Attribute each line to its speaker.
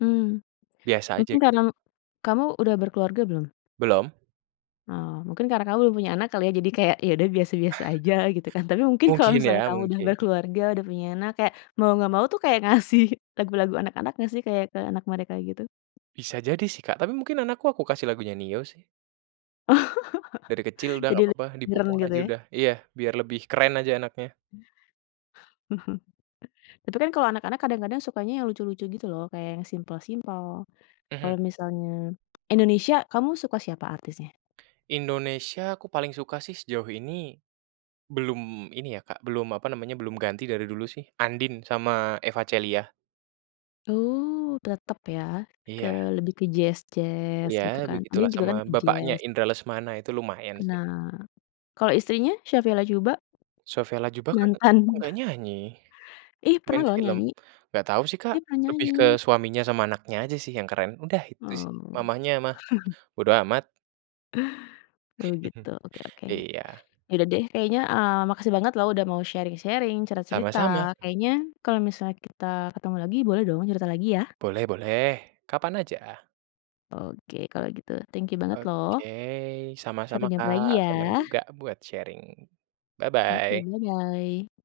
Speaker 1: Mmm,
Speaker 2: Biasa aja
Speaker 1: mungkin
Speaker 2: gitu,
Speaker 1: karena
Speaker 2: Kak.
Speaker 1: kamu udah berkeluarga belum?
Speaker 2: Belum.
Speaker 1: Oh, mungkin karena kamu belum punya anak kali ya, jadi kayak, ya udah biasa-biasa aja gitu kan. Tapi mungkin kalau
Speaker 2: Mungkin ya,
Speaker 1: misalnya kamu udah
Speaker 2: mungkin.
Speaker 1: berkeluarga, udah punya anak kayak, mau nggak mau tuh kayak ngasih lagu-lagu anak-anak nggak sih, kayak ke anak mereka gitu?
Speaker 2: Bisa jadi sih, Kak, tapi mungkin anakku, aku kasih lagunya Nio sih.
Speaker 1: Oh,
Speaker 2: Dari kecil udah nggak
Speaker 1: jadi
Speaker 2: papa,
Speaker 1: lebih reng
Speaker 2: dipupuk
Speaker 1: gitu
Speaker 2: aja
Speaker 1: ya?
Speaker 2: udah, iya, biar lebih keren aja anaknya.
Speaker 1: Itu kan kalau anak-anak kadang-kadang sukanya yang lucu-lucu gitu loh, kayak yang simpel-simpel,
Speaker 2: Mhm.
Speaker 1: kalau misalnya Indonesia kamu suka siapa artisnya?
Speaker 2: Indonesia aku paling suka sih sejauh ini, belum ini ya, Kak, belum apa namanya, belum ganti dari dulu sih, Andien sama Eva Celia.
Speaker 1: Uh, tetep ya, ke
Speaker 2: Iya.
Speaker 1: lebih ke jazz-jazz gitu
Speaker 2: Ya
Speaker 1: kan.
Speaker 2: begitulah,
Speaker 1: Andien juga kan
Speaker 2: sama
Speaker 1: ke
Speaker 2: bapaknya
Speaker 1: jazz.
Speaker 2: Indra Lesmana, itu lumayan sih.
Speaker 1: Nah, kalau istrinya Sofia Latjuba?
Speaker 2: Sofia Latjuba kan
Speaker 1: Mantan.
Speaker 2: nggak nyanyi,
Speaker 1: Ih, pernah
Speaker 2: main
Speaker 1: loh
Speaker 2: film.
Speaker 1: nyanyi,
Speaker 2: Nggak tahu sih, Kak,
Speaker 1: ih pernah
Speaker 2: lebih
Speaker 1: nyanyi!
Speaker 2: ke suaminya sama anaknya aja sih yang keren, udah itu sih,
Speaker 1: Oh.
Speaker 2: mamahnya mah bodo amat.
Speaker 1: Oh gitu, oke oke.
Speaker 2: Iya.
Speaker 1: Ya udah deh, kayaknya, eee, makasih banget loh, udah mau sharing-sharing, cerita-cerita,
Speaker 2: Sama-sama.
Speaker 1: kayaknya kalau misalnya kita ketemu lagi, boleh dong cerita lagi ya?
Speaker 2: Boleh boleh, kapan aja.
Speaker 1: Oke, kalau gitu, thank you banget loh.
Speaker 2: Oke, sama-sama
Speaker 1: Sampai jumpa
Speaker 2: Kak,
Speaker 1: lagi
Speaker 2: senang
Speaker 1: ya.
Speaker 2: juga buat sharing,
Speaker 1: Oke,
Speaker 2: bye-bye!
Speaker 1: bye-bye!